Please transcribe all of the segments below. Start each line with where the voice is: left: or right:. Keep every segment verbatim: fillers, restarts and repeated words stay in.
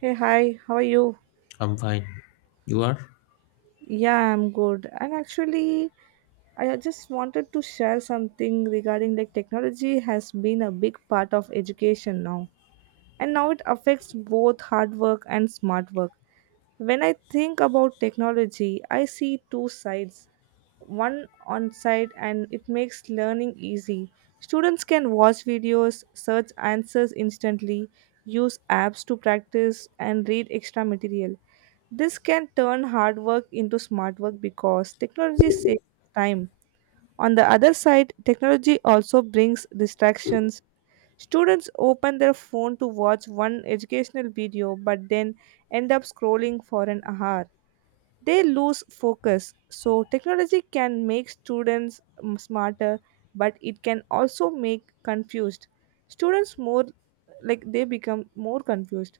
right: Hey, hi, how are you?
left: I'm fine. You are?
right: Yeah, I'm good. And actually, I just wanted to share something regarding like technology has been a big part of education now. And now it affects both hard work and smart work. When I think about technology, I see two sides, one on site and it makes learning easy. Students can watch videos, search answers instantly, use apps to practice, and read extra material. This can turn hard work into smart work because technology saves time. On the other side, technology also brings distractions. Students open their phone to watch one educational video but then end up scrolling for an hour, they lose focus. So, technology can make students mm, smarter, but it can also make confused students more, like they become more confused.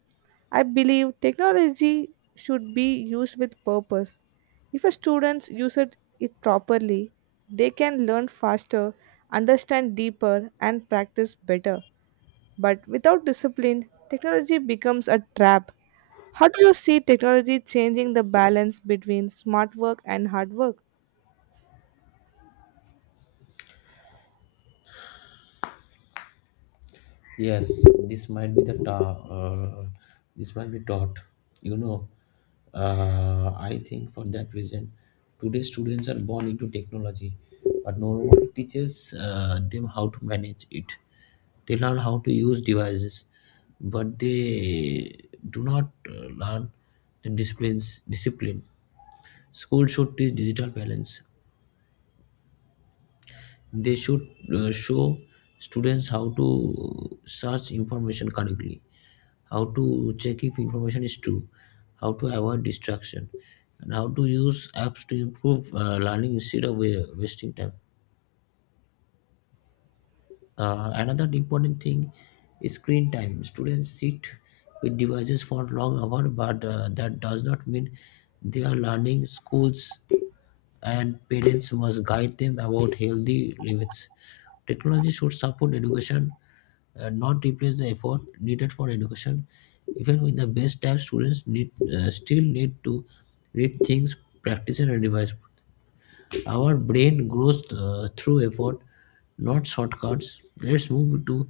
right: I believe technology should be used with purpose. If a students use it, it properly, they can learn faster, understand deeper, and practice better. But without discipline, technology becomes a trap. How do you see technology changing the balance between smart work and hard work?
left: Yes, this might be the ta- uh, this might be taught. You know, uh, I think for that reason, today students are born into technology, but nobody teaches uh, them how to manage it. They learn how to use devices, but they do not uh, learn the disciplines discipline. School should teach digital balance, they should uh, show students how to search information correctly, how to check if information is true, how to avoid distraction, and how to use apps to improve uh, learning instead of wa- wasting time. Uh, another important thing is screen time. Students sit with devices for long hours, but uh, that does not mean they are learning. Schools and parents must guide them about healthy limits. Technology should support education, uh, not replace the effort needed for education. Even with the best type, students need uh, still need to read things, practice, and revise. Our brain grows uh, through effort, not shortcuts. Let's move to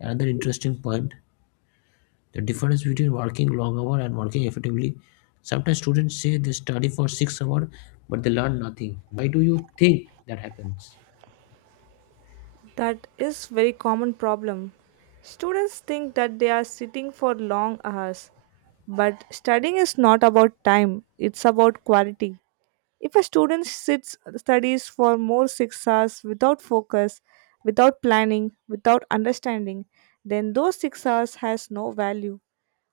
left: another interesting point, the difference between working long hour and working effectively. Sometimes students say they study for six hours but they learn nothing. Why do you think that happens?
right: That is very common problem. Students think that they are sitting for long hours, but studying is not about time, it's about quality. If a student sits studies for more six hours without focus, without planning, without understanding, then those six hours has no value.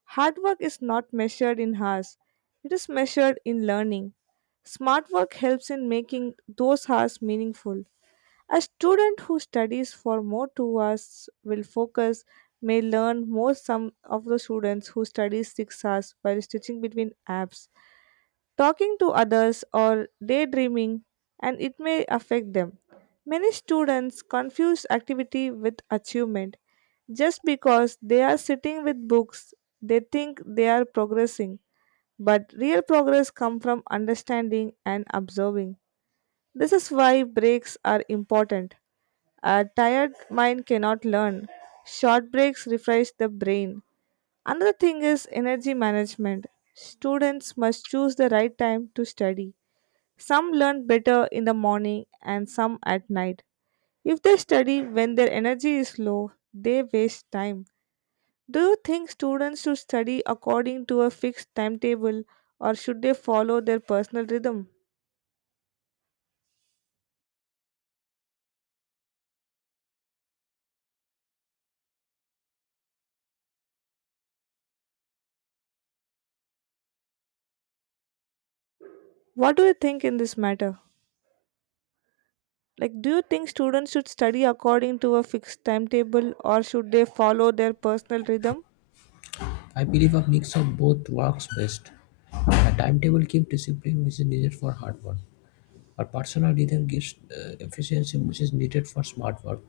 right: Hard work is not measured in hours, it is measured in learning. Smart work helps in making those hours meaningful. A student who studies for more two hours will focus may learn more some of the students who study six hours while stitching between apps, talking to others, or daydreaming, and it may affect them. Many students confuse activity with achievement. Just because they are sitting with books, they think they are progressing. But real progress comes from understanding and observing. This is why breaks are important. A tired mind cannot learn. Short breaks refresh the brain. Another thing is energy management. Students must choose the right time to study, some learn better in the morning and some at night. If they study when their energy is low, they waste time. Do you think students should study according to a fixed timetable or should they follow their personal rhythm? What do you think in this matter? Like, do you think students should study according to a fixed timetable or should they follow their personal rhythm?
left: I believe a mix of both works best. A timetable keeps discipline, which is needed for hard work. A personal rhythm gives uh, efficiency, which is needed for smart work.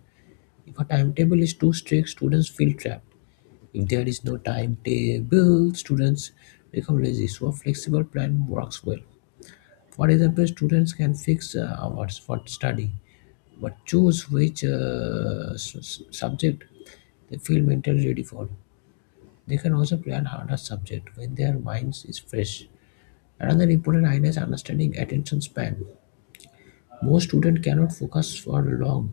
left: If a timetable is too strict, students feel trapped. If there is no timetable, students become lazy. So a flexible plan works well. For example, students can fix uh, what's what study, but choose which uh, s- s- subject they feel mentally ready for. They can also plan harder subject when their minds is fresh. Another important idea is understanding attention span. Most students cannot focus for long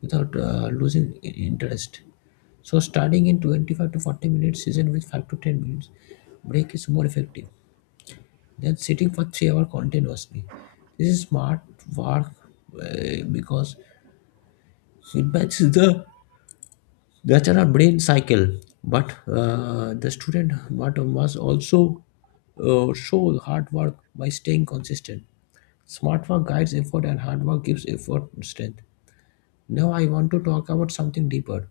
left: without uh, losing i- interest. So starting in twenty-five to forty minutes session with five to ten minutes break is more effective than sitting for three hours continuously. This is smart work uh, because it matches the natural brain cycle. But uh, the student but must also uh, show hard work by staying consistent. Smart work guides effort and hard work gives effort strength. Now I want to talk about something deeper.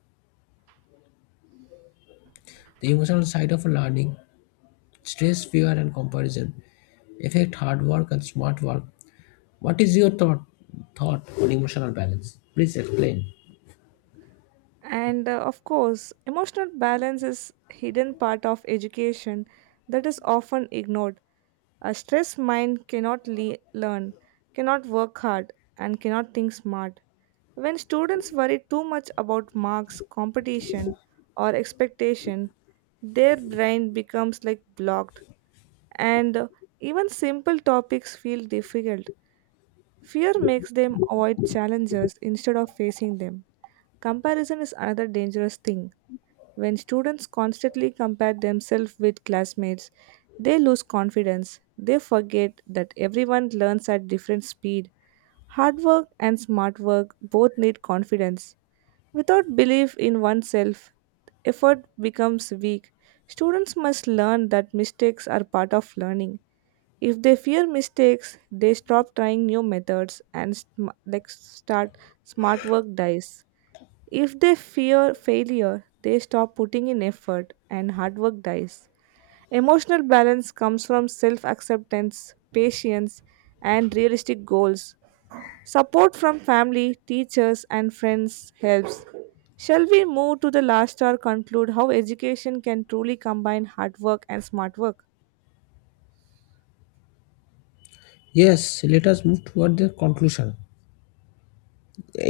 left: The emotional side of learning, stress, fear and comparison affect hard work and smart work. What is your thought thought on emotional balance? Please explain.
right: And uh, Of course, emotional balance is hidden part of education that is often ignored. A stressed mind cannot le- learn, cannot work hard, and cannot think smart. When students worry too much about marks, competition, or expectation, their brain becomes like blocked, and uh, even simple topics feel difficult. Fear makes them avoid challenges instead of facing them. Comparison is another dangerous thing, when students constantly compare themselves with classmates, they lose confidence. They forget that everyone learns at different speed. Hard work and smart work both need confidence. Without belief in oneself, effort becomes weak. Students must learn that mistakes are part of learning. If they fear mistakes, they stop trying new methods and sm- like start smart work dies. If they fear failure, they stop putting in effort and hard work dies. Emotional balance comes from self acceptance, patience, and realistic goals. Support from family, teachers, and friends helps. Shall we move to the last or conclude how education can truly combine hard work and smart work?
left: Yes, let us move toward the conclusion.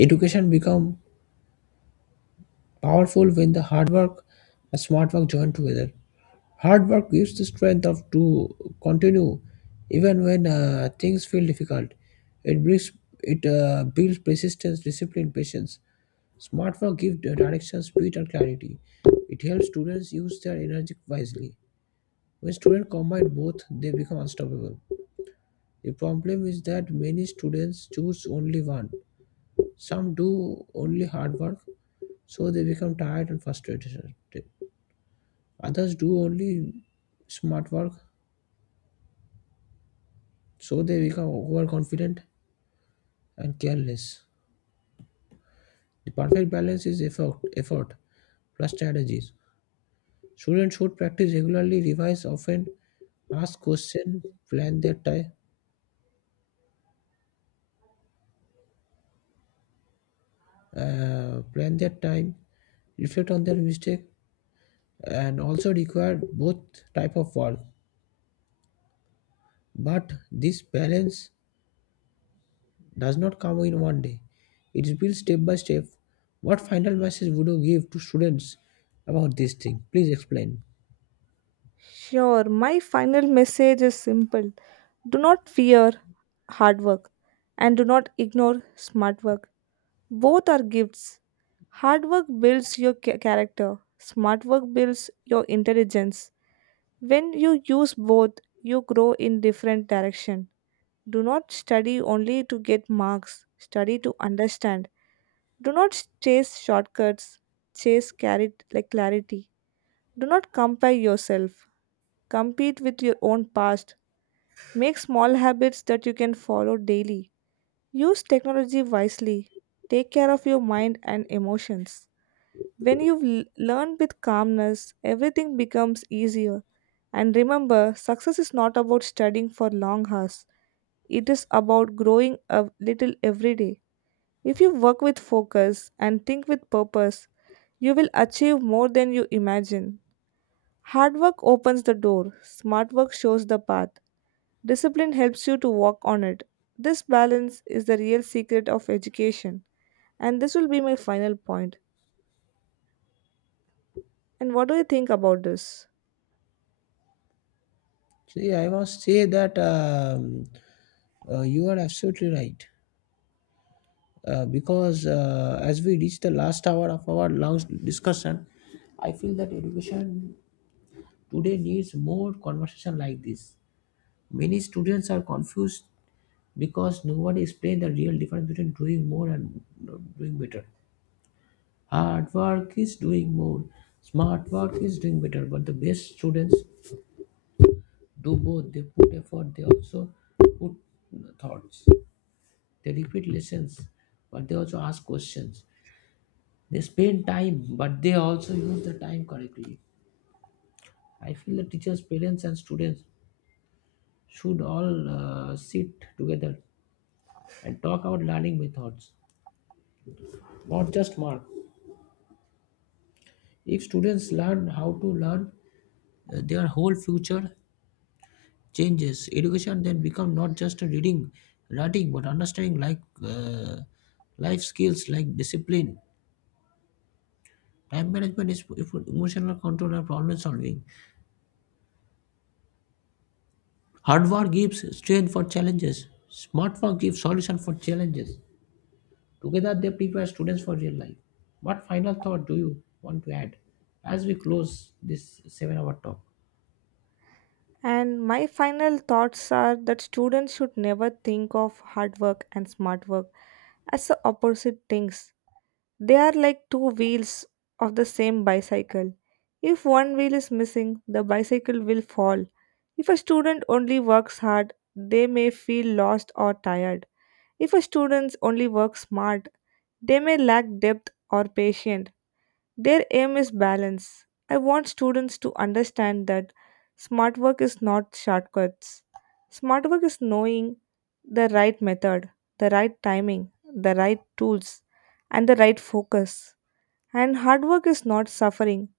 left: Education become powerful when the hard work and smart work join together. Hard work gives the strength of to continue even when uh, things feel difficult. It brings it uh, builds persistence, discipline, patience. Smart work gives the direction, speed, and clarity. It helps students use their energy wisely. When students combine both, they become unstoppable. The problem is that many students choose only one. Some do only hard work, so they become tired and frustrated. Others do only smart work, so they become overconfident and careless. The perfect balance is effort, effort plus strategies. Students should practice regularly, revise often, ask questions, plan their time, uh, plan their time, reflect on their mistake, and also require both type of work. But this balance does not come in one day. It is built step by step. What final message would you give to students about this thing? Please explain.
right: Sure, my final message is simple. Do not fear hard work and do not ignore smart work. Both are gifts. Hard work builds your ca- character, smart work builds your intelligence. When you use both, you grow in different direction. Do not study only to get marks, study to understand. Do not chase shortcuts, chase cari- like clarity. Do not compare yourself. Compete with your own past. Make small habits that you can follow daily. Use technology wisely. Take care of your mind and emotions. When you've l- learned with calmness, everything becomes easier. And remember, success is not about studying for long hours, it is about growing a little every day. If you work with focus and think with purpose, you will achieve more than you imagine. Hard work opens the door, smart work shows the path, discipline helps you to walk on it. This balance is the real secret of education. And this will be my final point. And what do you think about this?
left: See, I must say that um, uh, you are absolutely right. Uh, because uh, as we reach the last hour of our long discussion, I feel that education today needs more conversation like this. Many students are confused because nobody explained the real difference between doing more and doing better. Hard work is doing more. Smart work is doing better. But the best students do both. They put effort. They also put thoughts. They repeat lessons, but they also ask questions. They spend time, but they also use the time correctly. I feel the teachers, parents, and students should all uh, sit together and talk about learning methods, not just mark. If students learn how to learn, uh, their whole future changes. Education then become not just a reading, writing, but understanding like uh, life skills like discipline, time management, is if- emotional control, and problem solving. Hardware gives strength for challenges. Smart work gives solution for challenges. Together, they prepare students for real life. What final thought do you want to add as we close this seven-hour talk?
right: And my final thoughts are that students should never think of hard work and smart work as the opposite things. They are like two wheels of the same bicycle. If one wheel is missing, the bicycle will fall. If a student only works hard, they may feel lost or tired. If a student only works smart, they may lack depth or patience. Their aim is balance. I want students to understand that smart work is not shortcuts. Smart work is knowing the right method, the right timing, the right tools, and the right focus. And hard work is not suffering.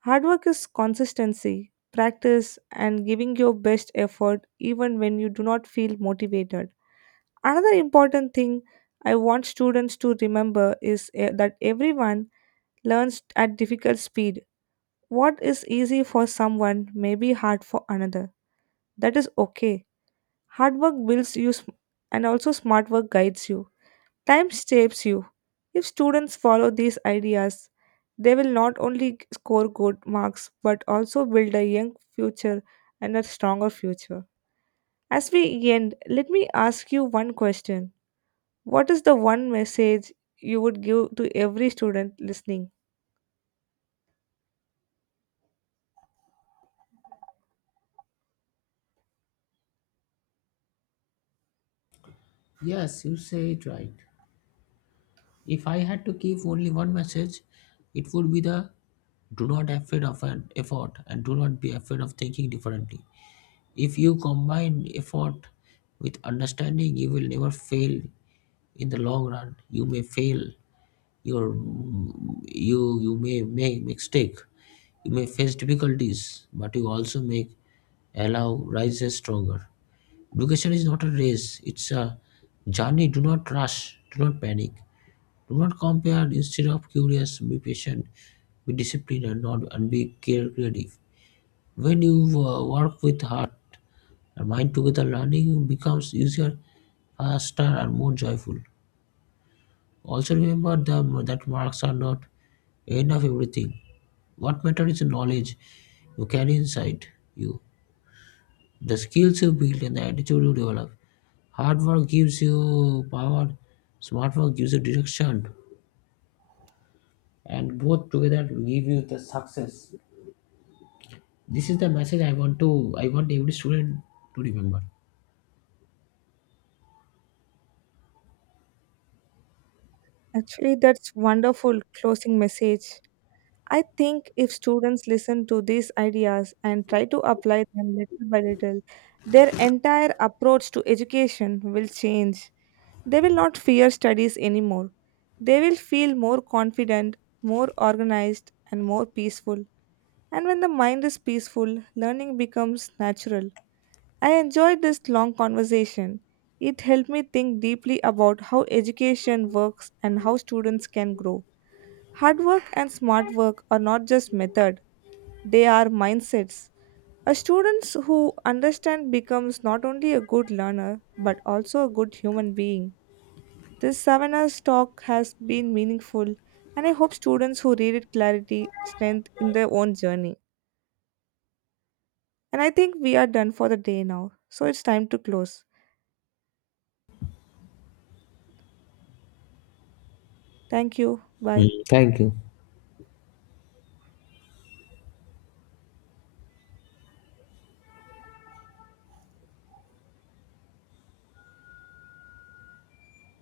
right: Hard work is consistency, practice, and giving your best effort even when you do not feel motivated. Another important thing I want students to remember is eh, that everyone learns at difficult speed. What is easy for someone may be hard for another. That is okay. Hard work builds you sm- and also smart work guides you. Time shapes you. If students follow these ideas, they will not only g- score good marks but also build a young future and a stronger future. As we end, let me ask you one question. What is the one message you would give to every student listening?
left: Yes, you say it right. If I had to give only one message, it would be the, do not afraid of an effort and do not be afraid of thinking differently. If you combine effort with understanding, you will never fail in the long run. You may fail, your you you may make mistake, you may face difficulties, but you also make allow rises stronger. Education is not a race, it's a journey. Do not rush, do not panic. Do not compare. Instead of curious, be patient, be disciplined, and not and be care- creative. When you uh, work with heart and mind together, learning becomes easier, faster, and more joyful. Also remember the, that marks are not end of everything. What matters is the knowledge you carry inside you, the skills you build, and the attitude you develop. Hard work gives you power, smart work gives you direction, and both together give you the success. This is the message i want to I want every student to remember.
right: Actually, that's wonderful closing message. I think if students listen to these ideas and try to apply them little by little, their entire approach to education will change. They will not fear studies anymore. They will feel more confident, more organized, and more peaceful. And when the mind is peaceful, learning becomes natural. I enjoyed this long conversation. It helped me think deeply about how education works and how students can grow. Hard work and smart work are not just method, they are mindsets. A student who understands becomes not only a good learner but also a good human being. This seven hours talk has been meaningful and I hope students who read it clarity strength in their own journey. And I think we are done for the day now. So it's time to close. Thank you.
left: Hmm.
right: Bye.
left: Thank you.